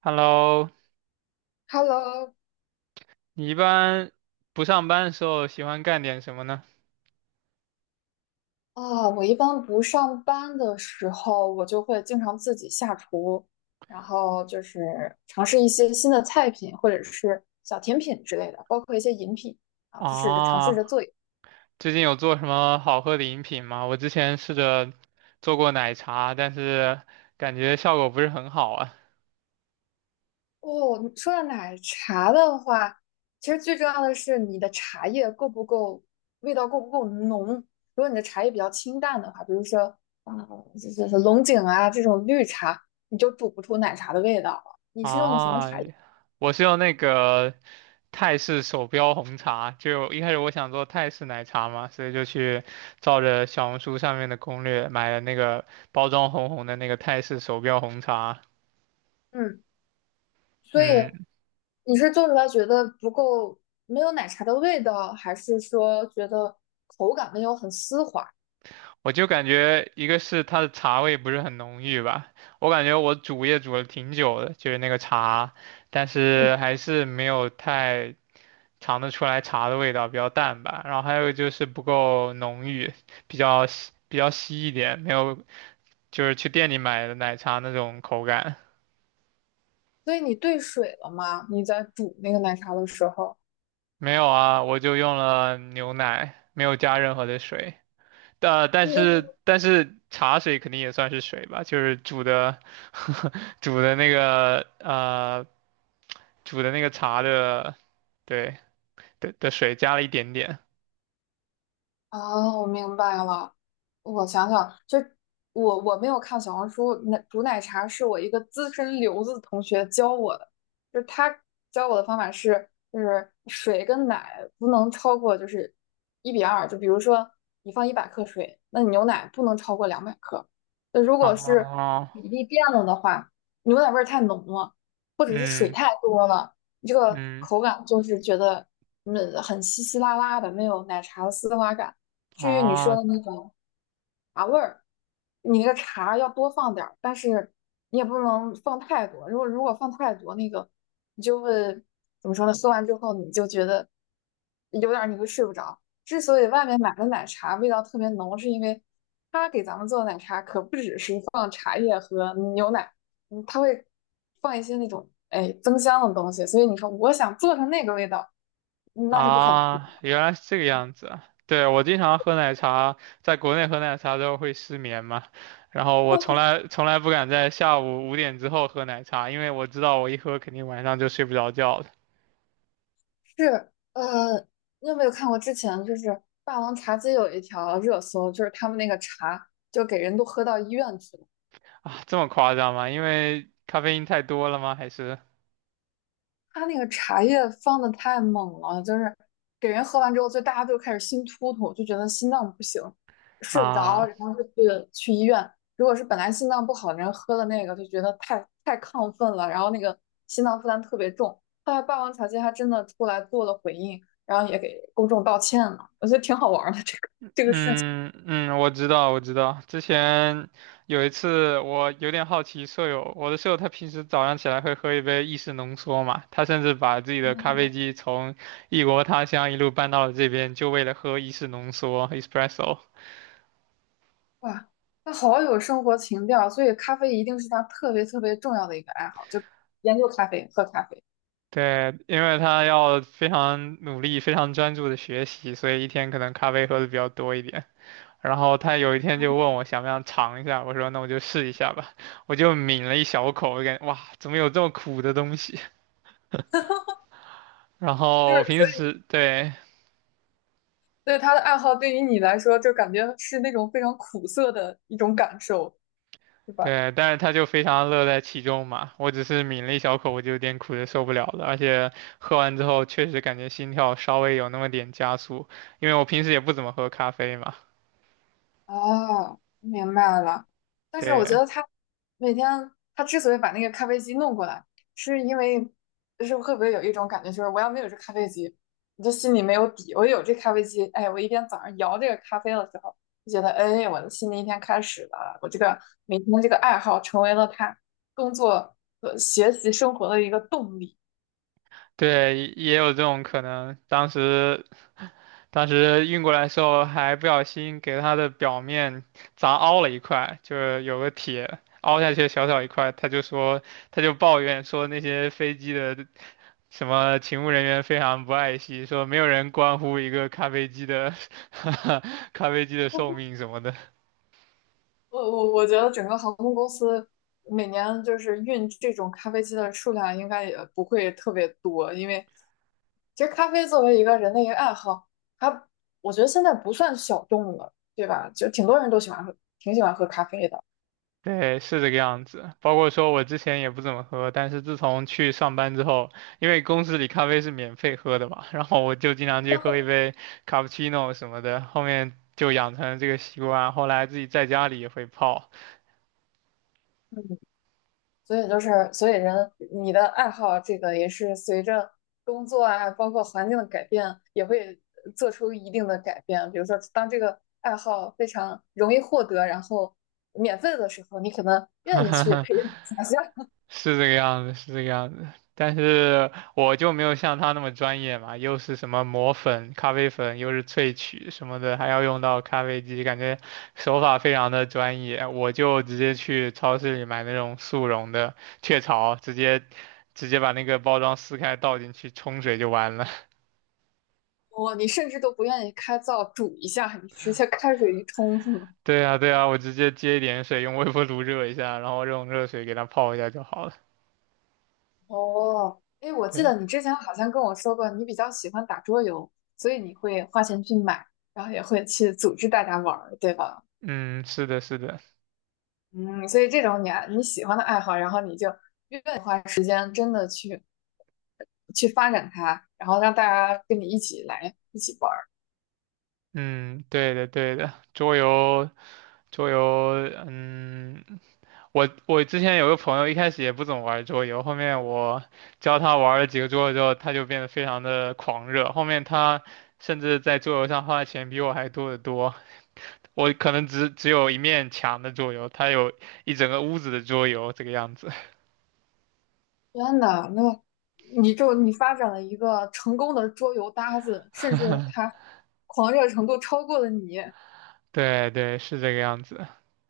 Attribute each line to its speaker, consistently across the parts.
Speaker 1: Hello，
Speaker 2: Hello。
Speaker 1: 你一般不上班的时候喜欢干点什么呢？
Speaker 2: 我一般不上班的时候，我就会经常自己下厨，然后就是尝试一些新的菜品或者是小甜品之类的，包括一些饮品。尝试着
Speaker 1: 啊，
Speaker 2: 做。
Speaker 1: 最近有做什么好喝的饮品吗？我之前试着做过奶茶，但是感觉效果不是很好啊。
Speaker 2: 哦，你说到奶茶的话，其实最重要的是你的茶叶够不够，味道够不够浓。如果你的茶叶比较清淡的话，比如说啊，龙井啊这种绿茶，你就煮不出奶茶的味道了。你是用的什么
Speaker 1: 啊，
Speaker 2: 茶叶？
Speaker 1: 我是用那个泰式手标红茶，就一开始我想做泰式奶茶嘛，所以就去照着小红书上面的攻略买了那个包装红红的那个泰式手标红茶。
Speaker 2: 嗯。所以
Speaker 1: 嗯。
Speaker 2: 你是做出来觉得不够，没有奶茶的味道，还是说觉得口感没有很丝滑？
Speaker 1: 我就感觉一个是它的茶味不是很浓郁吧，我感觉我煮也煮了挺久的，就是那个茶，但
Speaker 2: 嗯，
Speaker 1: 是还是没有太尝得出来茶的味道，比较淡吧。然后还有就是不够浓郁，比较稀一点，没有就是去店里买的奶茶那种口感。
Speaker 2: 所以你兑水了吗？你在煮那个奶茶的时候，
Speaker 1: 没有啊，我就用了牛奶，没有加任何的水。呃，但
Speaker 2: 那
Speaker 1: 是但是茶水肯定也算是水吧，就是煮的 煮的那个煮的那个茶的，对的的水加了一点点。
Speaker 2: 我明白了。我想想，就我没有看小红书，奶煮奶茶是我一个资深留子同学教我的，就是他教我的方法是，就是水跟奶不能超过就是1:2，就比如说你放100克水，那你牛奶不能超过200克。那如果是
Speaker 1: 哦，
Speaker 2: 比例变了的话，牛奶味儿太浓了，或者是水
Speaker 1: 嗯
Speaker 2: 太多了，你这个
Speaker 1: 嗯，
Speaker 2: 口感就是觉得很稀稀拉拉的，没有奶茶的丝滑感。至于你说
Speaker 1: 哦
Speaker 2: 的那种茶味儿，你那个茶要多放点儿，但是你也不能放太多。如果放太多，那个你就会怎么说呢？喝完之后你就觉得有点儿你会睡不着。之所以外面买的奶茶味道特别浓，是因为他给咱们做的奶茶可不只是放牛奶，嗯，他会放一些那种增香的东西。所以你说我想做成那个味道，那是不可能。
Speaker 1: 啊，原来是这个样子啊。对，我经常喝奶茶，在国内喝奶茶之后会失眠嘛，然后我从来不敢在下午5点之后喝奶茶，因为我知道我一喝肯定晚上就睡不着觉了。
Speaker 2: 是，你有没有看过之前就是《霸王茶姬》有一条热搜，就是他们那个茶就给人都喝到医院去了，
Speaker 1: 啊，这么夸张吗？因为咖啡因太多了吗？还是
Speaker 2: 他那个茶叶放的太猛了，就是给人喝完之后，就大家就开始心突突，就觉得心脏不行，睡不着，
Speaker 1: 啊？
Speaker 2: 然后去医院。如果是本来心脏不好的人喝了那个，就觉得太亢奋了，然后那个心脏负担特别重。后来《霸王茶姬》还真的出来做了回应，然后也给公众道歉了，我觉得挺好玩儿的这个。这个事情。
Speaker 1: 嗯嗯，我知道。之前有一次，我有点好奇舍友，我的舍友他平时早上起来会喝一杯意式浓缩嘛，他甚至把自己的咖啡机从异国他乡一路搬到了这边，就为了喝意式浓缩 （espresso）。
Speaker 2: 哇，他好有生活情调，所以咖啡一定是他特别特别重要的一个爱好，就研究咖啡、喝咖啡，
Speaker 1: 对，因为他要非常努力、非常专注的学习，所以一天可能咖啡喝的比较多一点。然后他有一天就问我想不想尝一下，我说那我就试一下吧，我就抿了一小口，我感觉哇，怎么有这么苦的东西？然
Speaker 2: 就
Speaker 1: 后我平
Speaker 2: 是
Speaker 1: 时对
Speaker 2: 对他的爱好，对于你来说，就感觉是那种非常苦涩的一种感受，对吧？
Speaker 1: 对，但是他就非常乐在其中嘛，我只是抿了一小口，我就有点苦的受不了了，而且喝完之后确实感觉心跳稍微有那么点加速，因为我平时也不怎么喝咖啡嘛，
Speaker 2: 哦，明白了。但是我觉
Speaker 1: 对。
Speaker 2: 得他每天之所以把那个咖啡机弄过来，是因为就是会不会有一种感觉，就是我要没有这咖啡机，我就心里没有底。我有这咖啡机，哎，我一天早上摇这个咖啡的时候，就觉得哎，我的新的一天开始了。我这个每天这个爱好成为了他工作、和学习、生活的一个动力。
Speaker 1: 对，也有这种可能。当时运过来的时候，还不小心给它的表面砸凹了一块，就是有个铁凹下去小小一块，他就说，他就抱怨说那些飞机的什么勤务人员非常不爱惜，说没有人关乎一个咖啡机的 咖啡机的寿命什么的。
Speaker 2: 我觉得整个航空公司每年就是运这种咖啡机的数量应该也不会特别多，因为其实咖啡作为一个人的一个爱好，它我觉得现在不算小众了，对吧？就挺多人都喜欢喝，挺喜欢喝咖啡的。
Speaker 1: 对，是这个样子。包括说我之前也不怎么喝，但是自从去上班之后，因为公司里咖啡是免费喝的嘛，然后我就经常去喝一杯卡布奇诺什么的，后面就养成了这个习惯。后来自己在家里也会泡，
Speaker 2: 嗯。所以你的爱好这个也是随着工作啊，包括环境的改变，也会做出一定的改变。比如说，当这个爱好非常容易获得，然后免费的时候，你可能愿意去培养 一下。
Speaker 1: 是这个样子，是这个样子。但是我就没有像他那么专业嘛，又是什么磨粉、咖啡粉，又是萃取什么的，还要用到咖啡机，感觉手法非常的专业。我就直接去超市里买那种速溶的雀巢，直接把那个包装撕开倒进去冲水就完了。
Speaker 2: 哦，你甚至都不愿意开灶煮一下，你直接开水一冲是吗？
Speaker 1: 对啊，对啊，我直接接一点水，用微波炉热一下，然后用热水给它泡一下就好了。
Speaker 2: 哦，哎，我记
Speaker 1: 对，
Speaker 2: 得你之前好像跟我说过，你比较喜欢打桌游，所以你会花钱去买，然后也会去组织大家玩儿，对吧？
Speaker 1: 嗯，是的，是的，
Speaker 2: 嗯，所以这种你喜欢的爱好，然后你就愿意去发展它，然后让大家跟你一起来一起玩儿。
Speaker 1: 嗯，对的，对的，桌游。桌游，嗯，我之前有个朋友，一开始也不怎么玩桌游，后面我教他玩了几个桌游之后，他就变得非常的狂热。后面他甚至在桌游上花的钱比我还多得多。我可能只有一面墙的桌游，他有一整个屋子的桌游这个样子。
Speaker 2: 真的，那你发展了一个成功的桌游搭子，甚至 他狂热程度超过了你，
Speaker 1: 对对，是这个样子。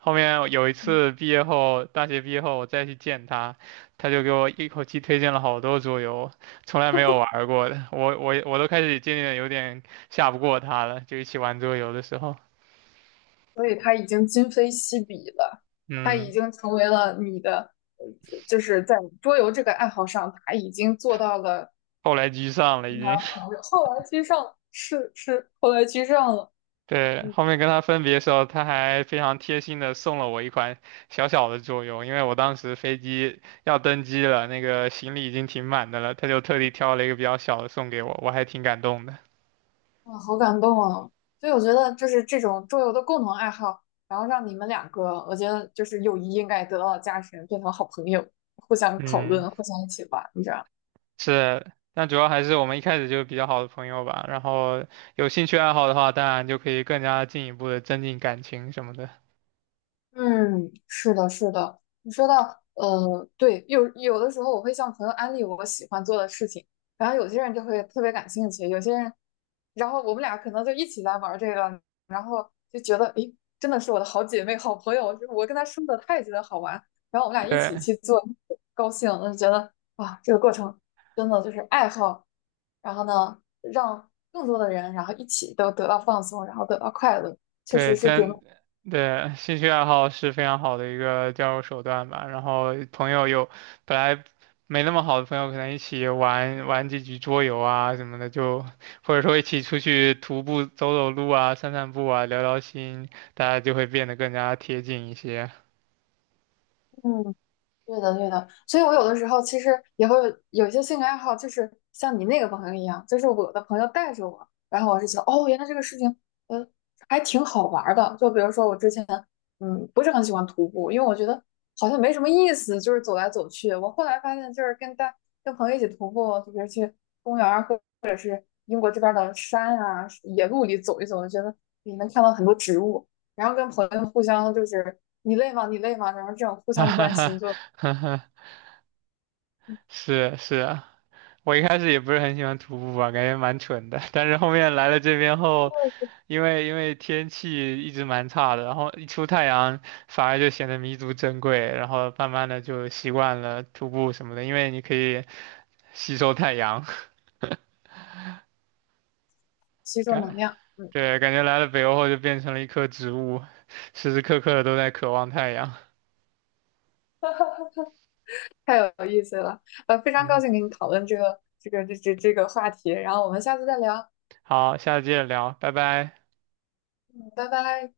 Speaker 1: 后面有一
Speaker 2: 嗯
Speaker 1: 次毕业后，大学毕业后我再去见他，他就给我一口气推荐了好多桌游，从来没有玩儿过的。我都开始渐渐地有点下不过他了，就一起玩桌游的时候，
Speaker 2: 所以他已经今非昔比了，他已
Speaker 1: 嗯，
Speaker 2: 经成为了你的，就是在桌游这个爱好上，他已经做到了
Speaker 1: 后来居上了已
Speaker 2: 非
Speaker 1: 经。
Speaker 2: 常 狂热，后来居上，是后来居上了。
Speaker 1: 对，
Speaker 2: 嗯。
Speaker 1: 后面跟他分别的时候，他还非常贴心的送了我一款小小的桌游，因为我当时飞机要登机了，那个行李已经挺满的了，他就特地挑了一个比较小的送给我，我还挺感动的。
Speaker 2: 啊，好感动啊！所以我觉得，就是这种桌游的共同爱好，然后让你们两个，我觉得就是友谊应该得到加深，变成好朋友，互相讨
Speaker 1: 嗯。
Speaker 2: 论，互相一起玩，你知道。
Speaker 1: 是，但主要还是我们一开始就是比较好的朋友吧。然后有兴趣爱好的话，当然就可以更加进一步的增进感情什么的。
Speaker 2: 嗯，是的，是的。你说到，对，有的时候我会向朋友安利我喜欢做的事情，然后有些人就会特别感兴趣，有些人，然后我们俩可能就一起来玩儿这个，然后就觉得，诶，真的是我的好姐妹、好朋友，我跟她说的，她也觉得好玩，然后我们俩一起
Speaker 1: 对
Speaker 2: 去做，高兴，我就觉得哇，这个过程真的就是爱好，然后呢，让更多的人，然后一起都得到放松，然后得到快乐，确
Speaker 1: 对，
Speaker 2: 实是挺。
Speaker 1: 真对，兴趣爱好是非常好的一个交友手段吧。然后朋友有本来没那么好的朋友，可能一起玩玩几局桌游啊什么的，就或者说一起出去徒步走走路啊、散散步啊、聊聊心，大家就会变得更加贴近一些。
Speaker 2: 嗯，对的，对的，所以我有的时候其实也会有一些兴趣爱好，就是像你那个朋友一样，就是我的朋友带着我，然后我是觉得哦，原来这个事情，呃，还挺好玩儿的。就比如说我之前，不是很喜欢徒步，因为我觉得好像没什么意思，就是走来走去。我后来发现，就是跟朋友一起徒步，就比如去公园儿或英国这边儿的山啊、野路里走一走，我觉得你能看到很多植物，然后跟朋友互相就是你累吗？你累吗？然后这种互
Speaker 1: 哈
Speaker 2: 相
Speaker 1: 哈
Speaker 2: 关
Speaker 1: 哈
Speaker 2: 心就。
Speaker 1: 哈哈，是是啊，我一开始也不是很喜欢徒步吧，感觉蛮蠢的。但是后面来了这边后，因为天气一直蛮差的，然后一出太阳反而就显得弥足珍贵，然后慢慢的就习惯了徒步什么的，因为你可以吸收太阳。
Speaker 2: 吸收能
Speaker 1: 感，
Speaker 2: 量。嗯，
Speaker 1: 对，感觉来了北欧后就变成了一棵植物，时时刻刻的都在渴望太阳。
Speaker 2: 太有意思了，非常高
Speaker 1: 嗯，
Speaker 2: 兴跟你讨论这个话题，然后我们下次再聊，
Speaker 1: 好，下次接着聊，拜拜。
Speaker 2: 嗯拜拜。